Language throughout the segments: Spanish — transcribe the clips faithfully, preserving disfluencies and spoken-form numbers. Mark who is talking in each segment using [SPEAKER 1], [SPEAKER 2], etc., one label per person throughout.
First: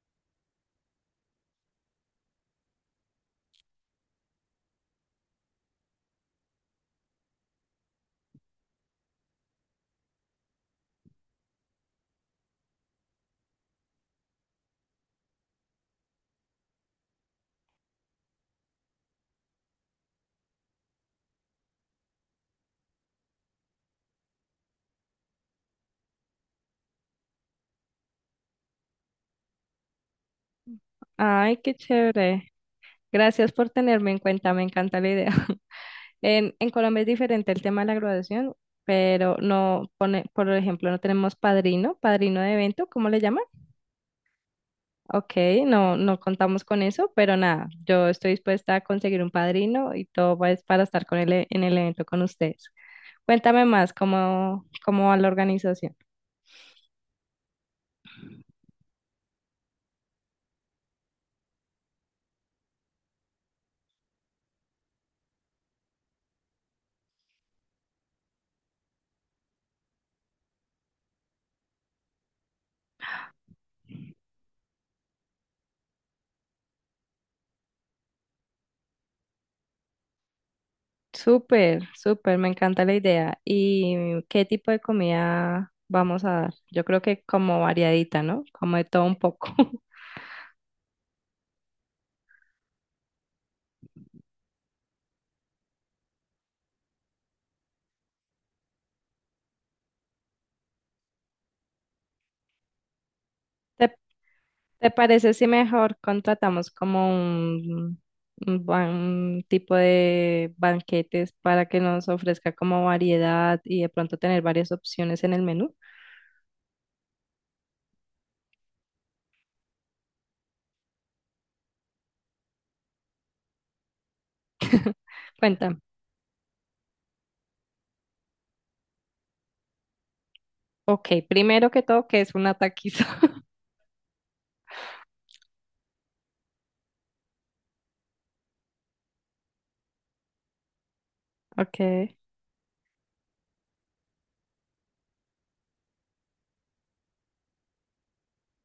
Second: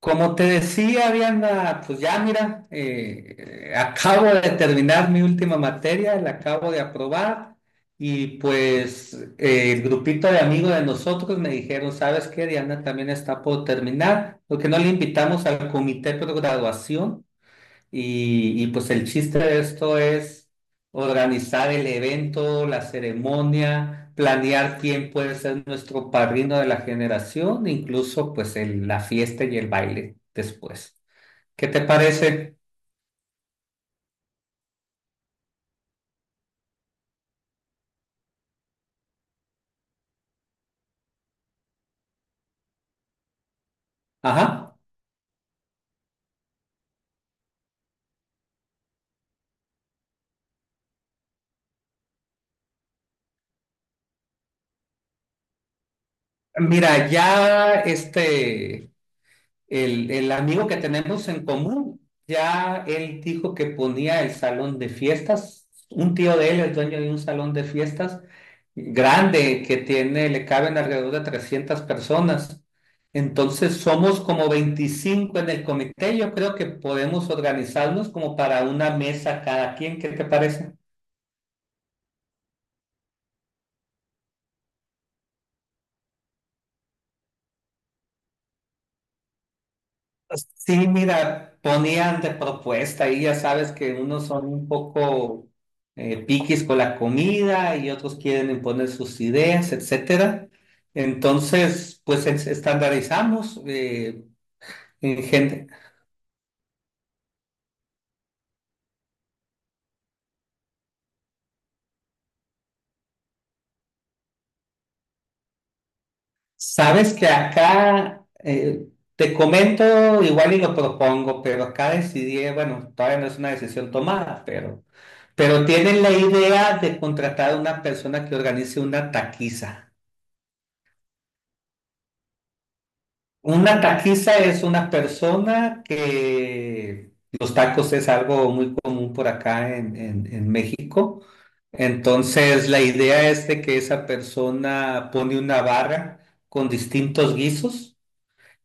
[SPEAKER 1] Como te decía, Ariana, pues ya mira, eh, acabo de terminar mi última materia, la acabo de aprobar y pues eh, el grupito de amigos de nosotros me dijeron, ¿sabes qué? Diana también está por terminar, porque no le invitamos al comité de graduación y, y pues el chiste de esto es organizar el evento, la ceremonia, planear quién puede ser nuestro padrino de la generación, incluso pues el- la fiesta y el baile después.
[SPEAKER 2] Ay,
[SPEAKER 1] ¿Qué
[SPEAKER 2] qué
[SPEAKER 1] te
[SPEAKER 2] chévere.
[SPEAKER 1] parece?
[SPEAKER 2] Gracias por tenerme en cuenta, me encanta la idea. En, en Colombia es diferente el tema de la graduación, pero no pone, por ejemplo, no tenemos padrino, padrino de evento, ¿cómo le llaman?
[SPEAKER 1] Ajá.
[SPEAKER 2] Ok, no, no contamos con eso, pero nada, yo estoy dispuesta a conseguir un padrino y todo pues para estar con él en el evento con ustedes. Cuéntame más, ¿cómo, cómo va la organización?
[SPEAKER 1] Mira, ya este... el, el amigo que tenemos en común, ya él dijo que ponía el salón de fiestas. Un tío de él es dueño de un salón de fiestas grande que tiene, le caben alrededor de trescientas personas. Entonces somos como veinticinco en el comité. Yo creo que podemos organizarnos como para una mesa cada quien. ¿Qué te parece?
[SPEAKER 2] Súper, súper, me encanta la idea. ¿Y mm, qué tipo de comida vamos a dar? Yo creo que como variadita, ¿no? Como de todo un poco.
[SPEAKER 1] Sí, mira, ponían de propuesta y ya sabes que unos son un poco eh, piquis con la comida y otros quieren imponer sus ideas, etcétera. Entonces, pues es- estandarizamos
[SPEAKER 2] ¿Te,
[SPEAKER 1] eh,
[SPEAKER 2] te
[SPEAKER 1] en
[SPEAKER 2] parece si
[SPEAKER 1] gente.
[SPEAKER 2] mejor contratamos como un, un ban- un tipo de banquetes para que nos ofrezca como variedad y de pronto tener varias opciones en el menú?
[SPEAKER 1] Sabes que acá eh, te comento igual y lo propongo, pero acá decidí, bueno, todavía no es una decisión tomada, pero, pero,
[SPEAKER 2] Cuéntame.
[SPEAKER 1] tienen la idea de contratar a una persona que organice una taquiza.
[SPEAKER 2] Ok, primero que todo, ¿que es una taquiza?
[SPEAKER 1] Una taquiza es una persona que los tacos es algo muy común por acá en, en- en México.
[SPEAKER 2] Ok.
[SPEAKER 1] Entonces, la idea es de que esa persona pone una barra con distintos guisos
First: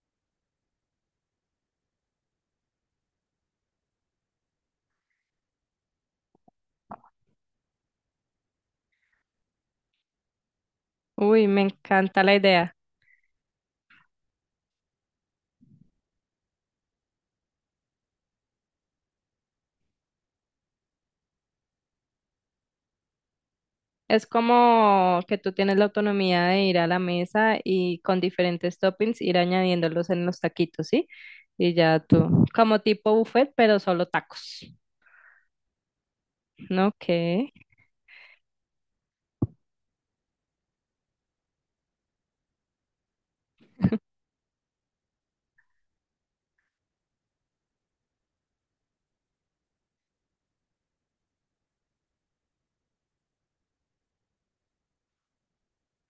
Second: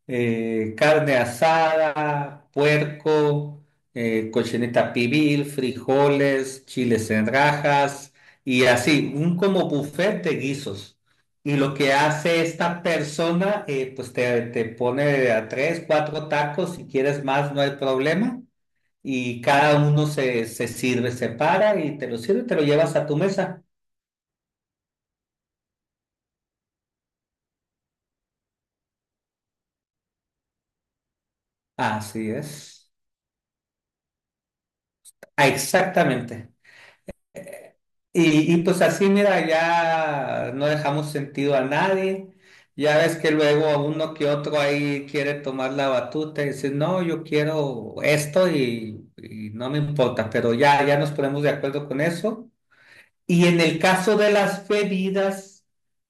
[SPEAKER 1] eh, carne asada, puerco, eh, cochinita pibil, frijoles, chiles en rajas y así, un como buffet de guisos.
[SPEAKER 2] Uy,
[SPEAKER 1] Y
[SPEAKER 2] me
[SPEAKER 1] lo que
[SPEAKER 2] encanta la
[SPEAKER 1] hace
[SPEAKER 2] idea.
[SPEAKER 1] esta persona, eh, pues te, te pone a tres, cuatro tacos, si quieres más no hay problema. Y cada uno se, se sirve, se para y te lo sirve, y te lo llevas a tu mesa.
[SPEAKER 2] Es como que tú tienes la autonomía de ir a la mesa y con diferentes toppings ir añadiéndolos en los taquitos, ¿sí? Y ya
[SPEAKER 1] Así
[SPEAKER 2] tú, como
[SPEAKER 1] es.
[SPEAKER 2] tipo buffet, pero solo tacos.
[SPEAKER 1] Ah, exactamente.
[SPEAKER 2] No, que,
[SPEAKER 1] Eh, Y, y pues así, mira, ya no dejamos sentido a nadie. Ya ves que luego uno que otro ahí quiere tomar la batuta y decir, no, yo quiero esto y, y no me importa, pero ya, ya nos ponemos de acuerdo con eso. Y en el caso de las bebidas,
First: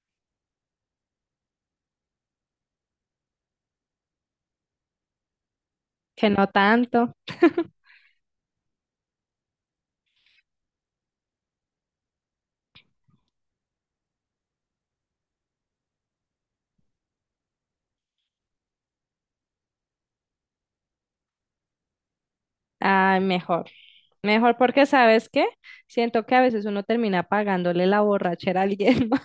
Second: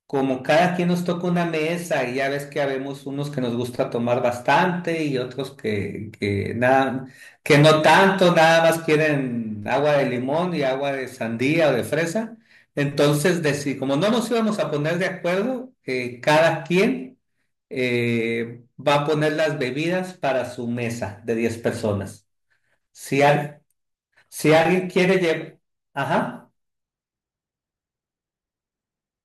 [SPEAKER 1] como cada quien nos toca una mesa y ya ves que habemos unos que nos gusta tomar bastante y otros que,
[SPEAKER 2] que no
[SPEAKER 1] que nada,
[SPEAKER 2] tanto.
[SPEAKER 1] que no tanto, nada más quieren agua de limón y agua de sandía o de fresa. Entonces, deci- como no nos íbamos a poner de acuerdo, eh, cada quien eh, va a poner las bebidas para su mesa de diez personas.
[SPEAKER 2] Ay,
[SPEAKER 1] Si, al-
[SPEAKER 2] mejor.
[SPEAKER 1] si
[SPEAKER 2] Mejor porque,
[SPEAKER 1] alguien quiere
[SPEAKER 2] ¿sabes qué?
[SPEAKER 1] llevar...
[SPEAKER 2] Siento que
[SPEAKER 1] Ajá.
[SPEAKER 2] a veces uno termina pagándole la borrachera a alguien más,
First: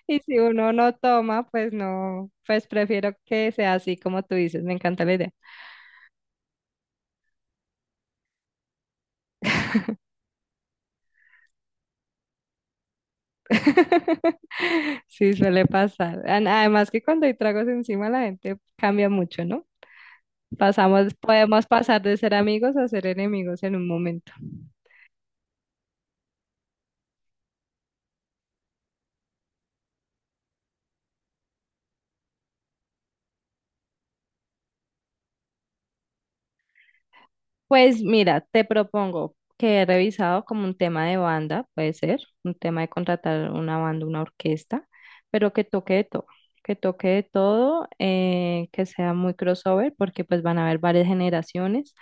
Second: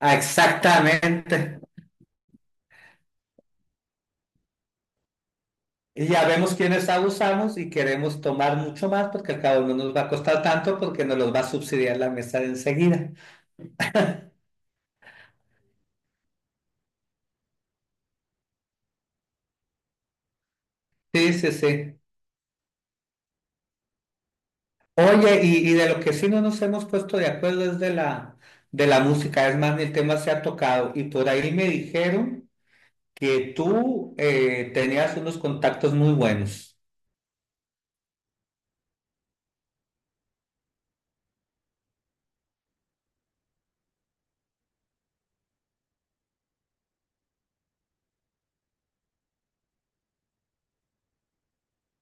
[SPEAKER 1] Ah,
[SPEAKER 2] y si uno no toma,
[SPEAKER 1] exactamente.
[SPEAKER 2] pues no, pues prefiero que sea así como tú dices, me encanta la idea.
[SPEAKER 1] Y ya vemos quiénes abusamos y queremos tomar mucho más porque al cabo no nos va a costar tanto porque nos los va a subsidiar la mesa de enseguida.
[SPEAKER 2] Sí, suele pasar. An- Además, que cuando hay tragos encima la gente cambia mucho, ¿no? Pasamos,
[SPEAKER 1] Sí, sí,
[SPEAKER 2] podemos
[SPEAKER 1] sí.
[SPEAKER 2] pasar de ser amigos a ser enemigos en un momento.
[SPEAKER 1] Oye, y, y de lo que sí no nos hemos puesto de acuerdo es de la, de la música. Es más, ni el tema se ha tocado. Y por ahí me dijeron que tú eh, tenías unos contactos muy buenos.
[SPEAKER 2] Pues mira, te propongo que he revisado como un tema de banda, puede ser, un tema de contratar una banda, una orquesta, pero que toque de todo, que toque de todo, eh, que sea muy crossover, porque pues van a haber varias generaciones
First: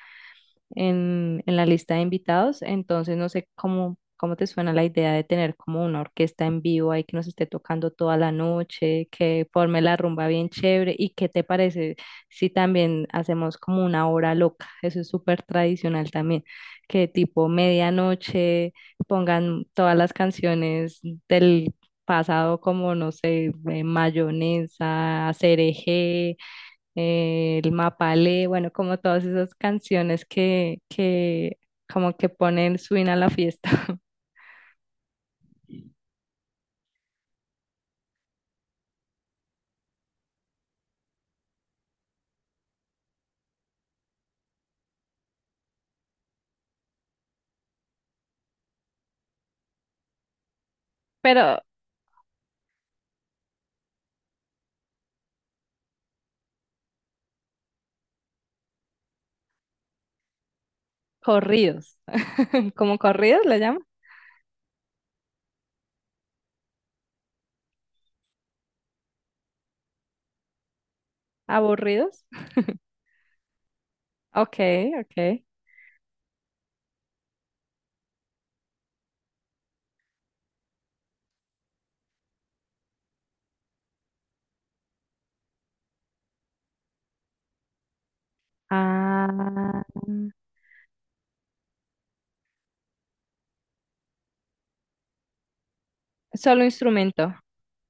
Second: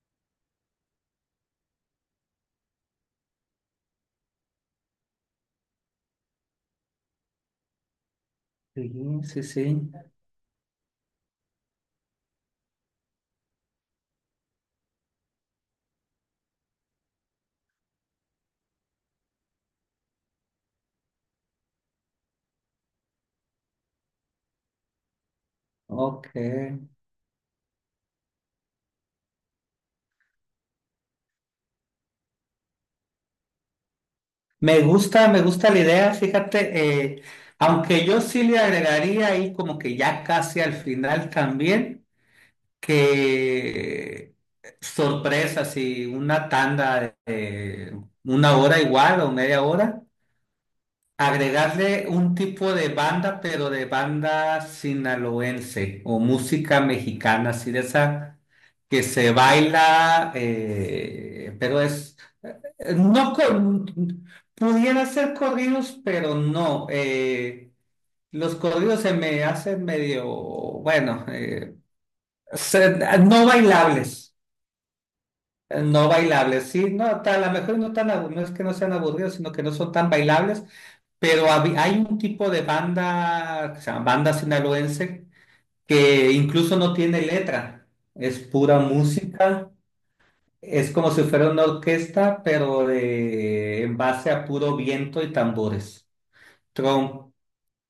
[SPEAKER 2] en, en la lista de invitados, entonces no sé cómo, cómo te suena la idea de tener como una orquesta en vivo ahí que nos esté tocando toda la
[SPEAKER 1] Sí,
[SPEAKER 2] noche,
[SPEAKER 1] sí,
[SPEAKER 2] que forme
[SPEAKER 1] sí.
[SPEAKER 2] la rumba bien chévere, ¿y qué te parece? Sí, también hacemos como una hora loca, eso es súper tradicional también, que tipo medianoche pongan todas las canciones del pasado como, no sé, eh, Mayonesa,
[SPEAKER 1] Ok.
[SPEAKER 2] Cereje, eh, El Mapalé, bueno, como todas esas canciones que, que como que ponen swing a la fiesta.
[SPEAKER 1] Me gusta, me gusta la idea, fíjate, eh, aunque yo sí le agregaría ahí como que ya casi al final también, que sorpresa, si una tanda de una hora igual o media hora,
[SPEAKER 2] ¿Pero
[SPEAKER 1] agregarle un tipo de banda, pero de banda sinaloense o música mexicana, así de esa que se baila, eh, pero
[SPEAKER 2] corridos,
[SPEAKER 1] es, eh,
[SPEAKER 2] como
[SPEAKER 1] no
[SPEAKER 2] corridos le llaman?
[SPEAKER 1] con, pudiera ser corridos, pero no. Eh, los corridos se me hacen medio, bueno, eh,
[SPEAKER 2] ¿Aburridos?
[SPEAKER 1] se- no bailables
[SPEAKER 2] Ok, ok.
[SPEAKER 1] eh, No bailables, sí, no, ta- a lo mejor no tan, abu- no es que no sean aburridos, sino que no son tan bailables, pero hab- hay un tipo de banda, que se llama banda sinaloense, que incluso no tiene letra, es pura música,
[SPEAKER 2] Ah.
[SPEAKER 1] es como si fuera una orquesta, pero de- en base a puro viento y tambores
[SPEAKER 2] Solo instrumento.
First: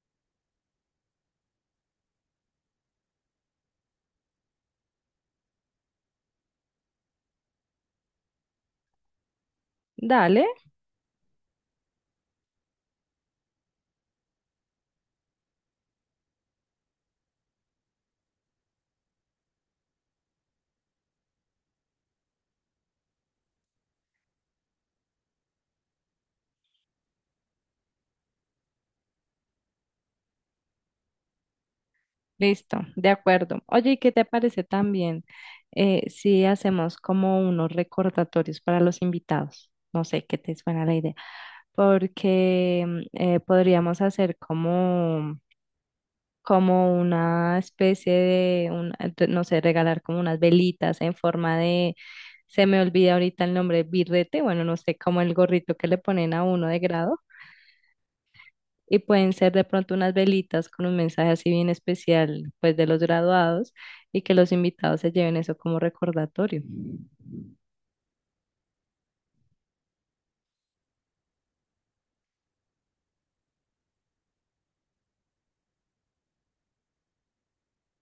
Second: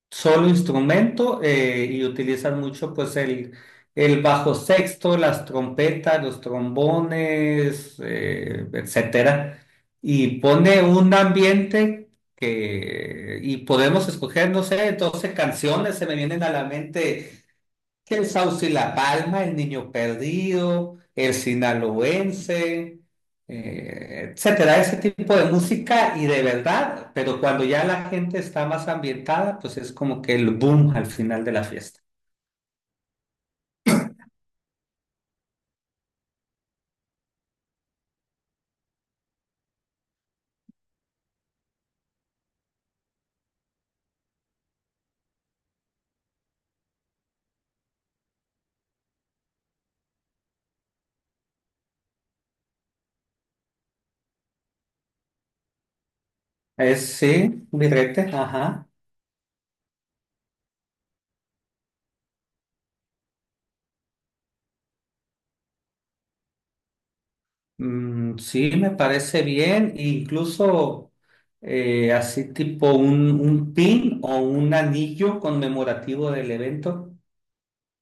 [SPEAKER 1] solo instrumento eh, y utilizan mucho pues el, el bajo sexto, las trompetas, los trombones, eh, etcétera. Y
[SPEAKER 2] Dale,
[SPEAKER 1] pone un ambiente que, y podemos escoger, no sé, doce canciones, se me vienen a la mente el Sauce y La Palma, El Niño Perdido, El Sinaloense, eh, etcétera, ese tipo de música y de verdad, pero cuando ya la gente está más ambientada, pues es como que el boom al final de la fiesta.
[SPEAKER 2] listo, de acuerdo. Oye, ¿y qué te parece también eh, si hacemos como unos recordatorios para los invitados? No sé qué te suena la idea, porque mm, eh, podríamos hacer como, como una especie de, un- de- no sé, regalar como unas velitas en forma de, se me olvida ahorita el nombre, birrete, bueno, no sé, como el gorrito que le ponen a uno de
[SPEAKER 1] Es,
[SPEAKER 2] grado.
[SPEAKER 1] sí, birrete, ajá.
[SPEAKER 2] Y pueden ser de pronto unas velitas con un mensaje así bien especial, pues de los graduados, y que los invitados se lleven eso como recordatorio.
[SPEAKER 1] Mm, sí, me parece bien, incluso eh, así tipo un, un, pin o un anillo conmemorativo del evento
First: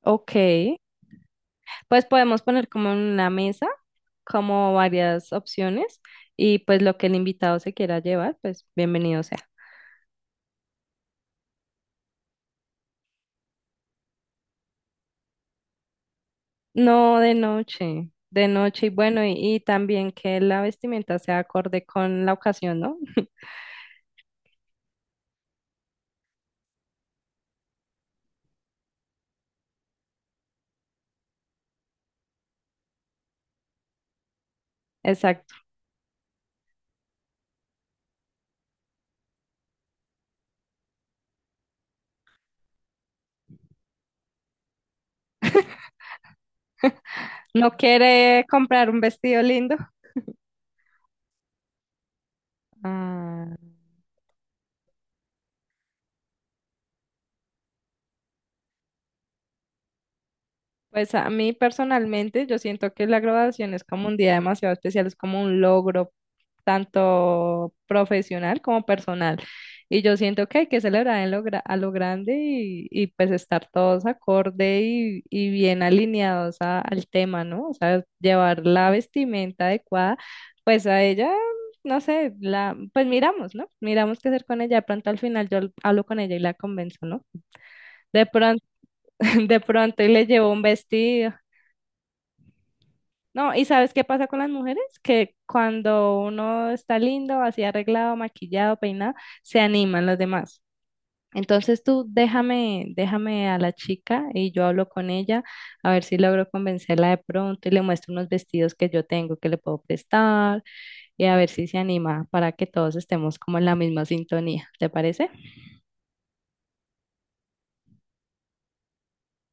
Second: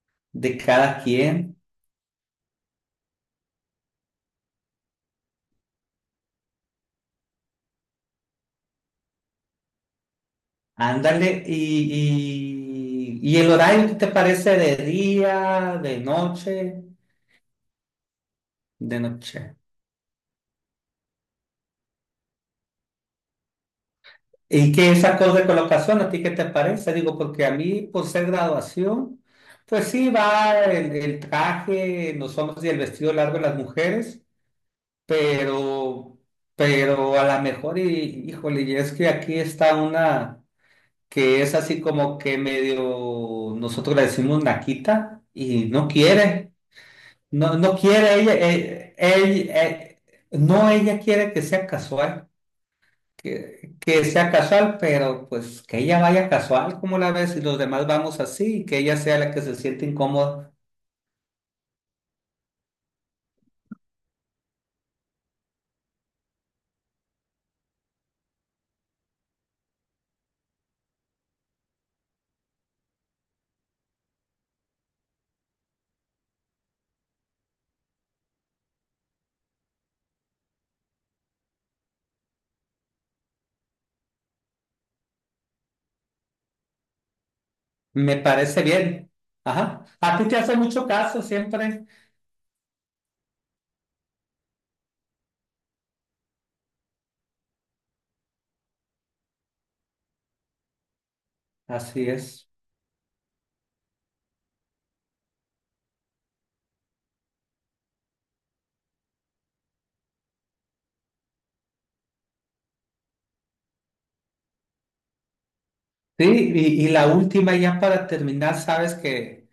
[SPEAKER 2] Ok,
[SPEAKER 1] de cada quien.
[SPEAKER 2] pues podemos poner como en una mesa, como varias opciones, y pues lo que el invitado se quiera llevar, pues bienvenido sea.
[SPEAKER 1] Ándale, y, y, y el horario qué te parece de día, de noche,
[SPEAKER 2] No, de noche, de noche. Y
[SPEAKER 1] de
[SPEAKER 2] bueno, y,
[SPEAKER 1] noche.
[SPEAKER 2] y también que la vestimenta sea acorde con la ocasión, ¿no?
[SPEAKER 1] ¿Y qué es acorde de colocación? ¿A ti qué te parece? Digo, porque a mí, por ser graduación, pues sí va el, el traje en los hombres y el vestido largo en las mujeres,
[SPEAKER 2] Exacto.
[SPEAKER 1] pero, pero a lo mejor, y, híjole, y es que aquí está una que es así como que medio, nosotros le decimos naquita y no quiere. No,
[SPEAKER 2] No
[SPEAKER 1] no quiere ella,
[SPEAKER 2] quiere comprar
[SPEAKER 1] eh,
[SPEAKER 2] un vestido
[SPEAKER 1] él,
[SPEAKER 2] lindo.
[SPEAKER 1] eh, no ella quiere que sea casual,
[SPEAKER 2] Ah.
[SPEAKER 1] que, que sea casual, pero pues que ella vaya casual, como la ves, y los demás vamos así, y que ella sea la que se siente incómoda,
[SPEAKER 2] Pues a mí personalmente yo siento que la graduación es como un día demasiado especial, es como un logro tanto profesional como personal. Y yo siento que hay que celebrar en lo gra- a lo grande, y, y pues estar todos acorde y, y bien alineados a- al tema, ¿no? O sea, llevar la vestimenta adecuada, pues a ella, no sé, la, pues miramos, ¿no? Miramos qué hacer con ella. De pronto al final yo hablo con ella y la convenzo, ¿no?
[SPEAKER 1] me
[SPEAKER 2] De pronto,
[SPEAKER 1] parece bien.
[SPEAKER 2] de
[SPEAKER 1] Ajá.
[SPEAKER 2] pronto y
[SPEAKER 1] A
[SPEAKER 2] le
[SPEAKER 1] ti te
[SPEAKER 2] llevo
[SPEAKER 1] hace
[SPEAKER 2] un
[SPEAKER 1] mucho caso
[SPEAKER 2] vestido.
[SPEAKER 1] siempre.
[SPEAKER 2] No, ¿y sabes qué pasa con las mujeres? Que cuando uno está lindo, así arreglado, maquillado, peinado, se animan los demás. Entonces tú
[SPEAKER 1] Así es.
[SPEAKER 2] déjame, déjame a la chica y yo hablo con ella a ver si logro convencerla de pronto y le muestro unos vestidos que yo tengo que le puedo prestar, y a ver si se anima para que todos estemos como en la misma sintonía. ¿Te parece?
[SPEAKER 1] Sí, y, y la última ya para terminar, sabes que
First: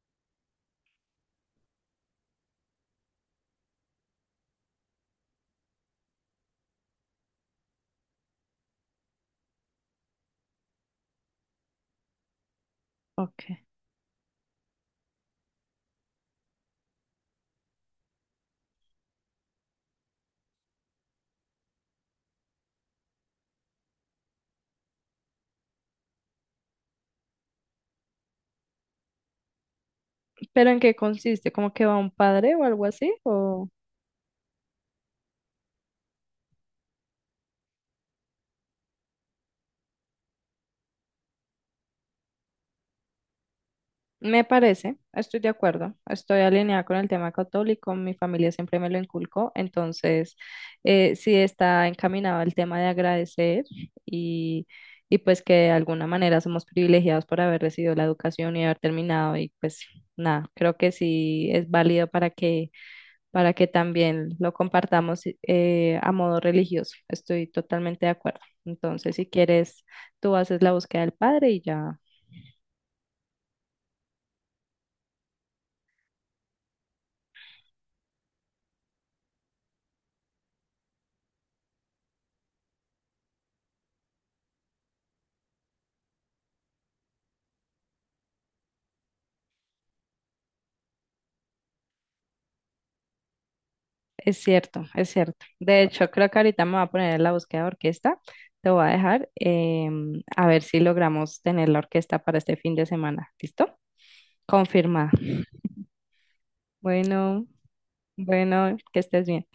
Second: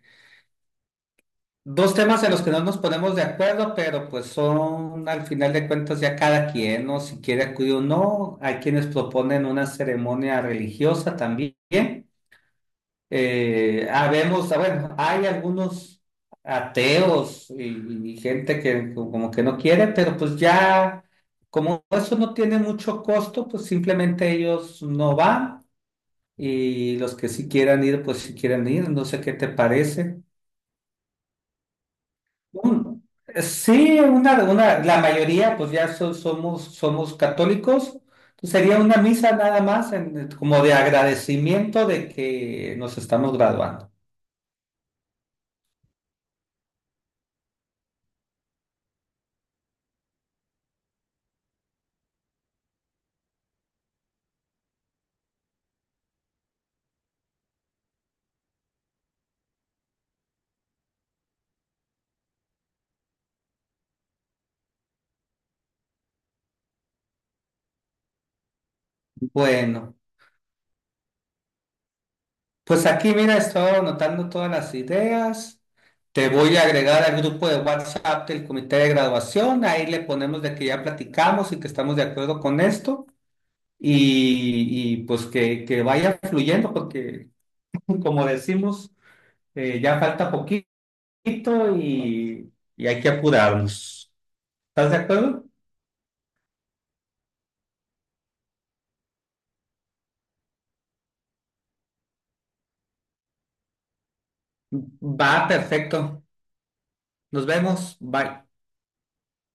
[SPEAKER 1] dos temas en los que no nos ponemos de acuerdo, pero pues son al final de cuentas ya cada quien, ¿no? Si quiere acudir o no. Hay quienes proponen una ceremonia religiosa también.
[SPEAKER 2] Ok.
[SPEAKER 1] Eh, habemos, bueno, hay algunos ateos y, y gente que como que no quiere, pero pues ya, como eso no tiene mucho costo, pues simplemente ellos no van y los que sí quieran ir, pues sí quieren ir. No sé qué te parece.
[SPEAKER 2] ¿Pero en qué consiste? ¿Como que va un padre o algo
[SPEAKER 1] Un-
[SPEAKER 2] así? ¿O?
[SPEAKER 1] sí, una, una, la mayoría, pues ya so- somos, somos católicos. Entonces, sería una misa nada más, en- como de agradecimiento de que nos estamos graduando.
[SPEAKER 2] Me parece, estoy de acuerdo, estoy alineada con el tema católico, mi familia siempre me lo inculcó, entonces eh, sí está encaminado al tema de agradecer, y, y pues que de alguna manera somos privilegiados por haber recibido la educación y haber terminado, y pues nada, creo que sí es válido para que, para que también lo compartamos eh, a modo religioso, estoy totalmente de acuerdo. Entonces, si quieres,
[SPEAKER 1] Bueno,
[SPEAKER 2] tú haces la búsqueda del padre y ya.
[SPEAKER 1] pues aquí, mira, estoy anotando todas las ideas. Te voy a agregar al grupo de WhatsApp del comité de graduación. Ahí le ponemos de que ya platicamos y que estamos de acuerdo con esto. Y, y, pues que, que vaya fluyendo, porque como decimos, eh, ya falta poquito. poquito y, y hay que apurarnos.
[SPEAKER 2] Es cierto,
[SPEAKER 1] ¿Estás de
[SPEAKER 2] es
[SPEAKER 1] acuerdo?
[SPEAKER 2] cierto. De hecho, creo que ahorita me voy a poner en la búsqueda de orquesta. Te voy a dejar em, a ver si logramos tener la orquesta para este fin de semana. ¿Listo? Confirmada.
[SPEAKER 1] Va, perfecto. Nos
[SPEAKER 2] Bueno,
[SPEAKER 1] vemos. Bye.
[SPEAKER 2] bueno, que estés bien.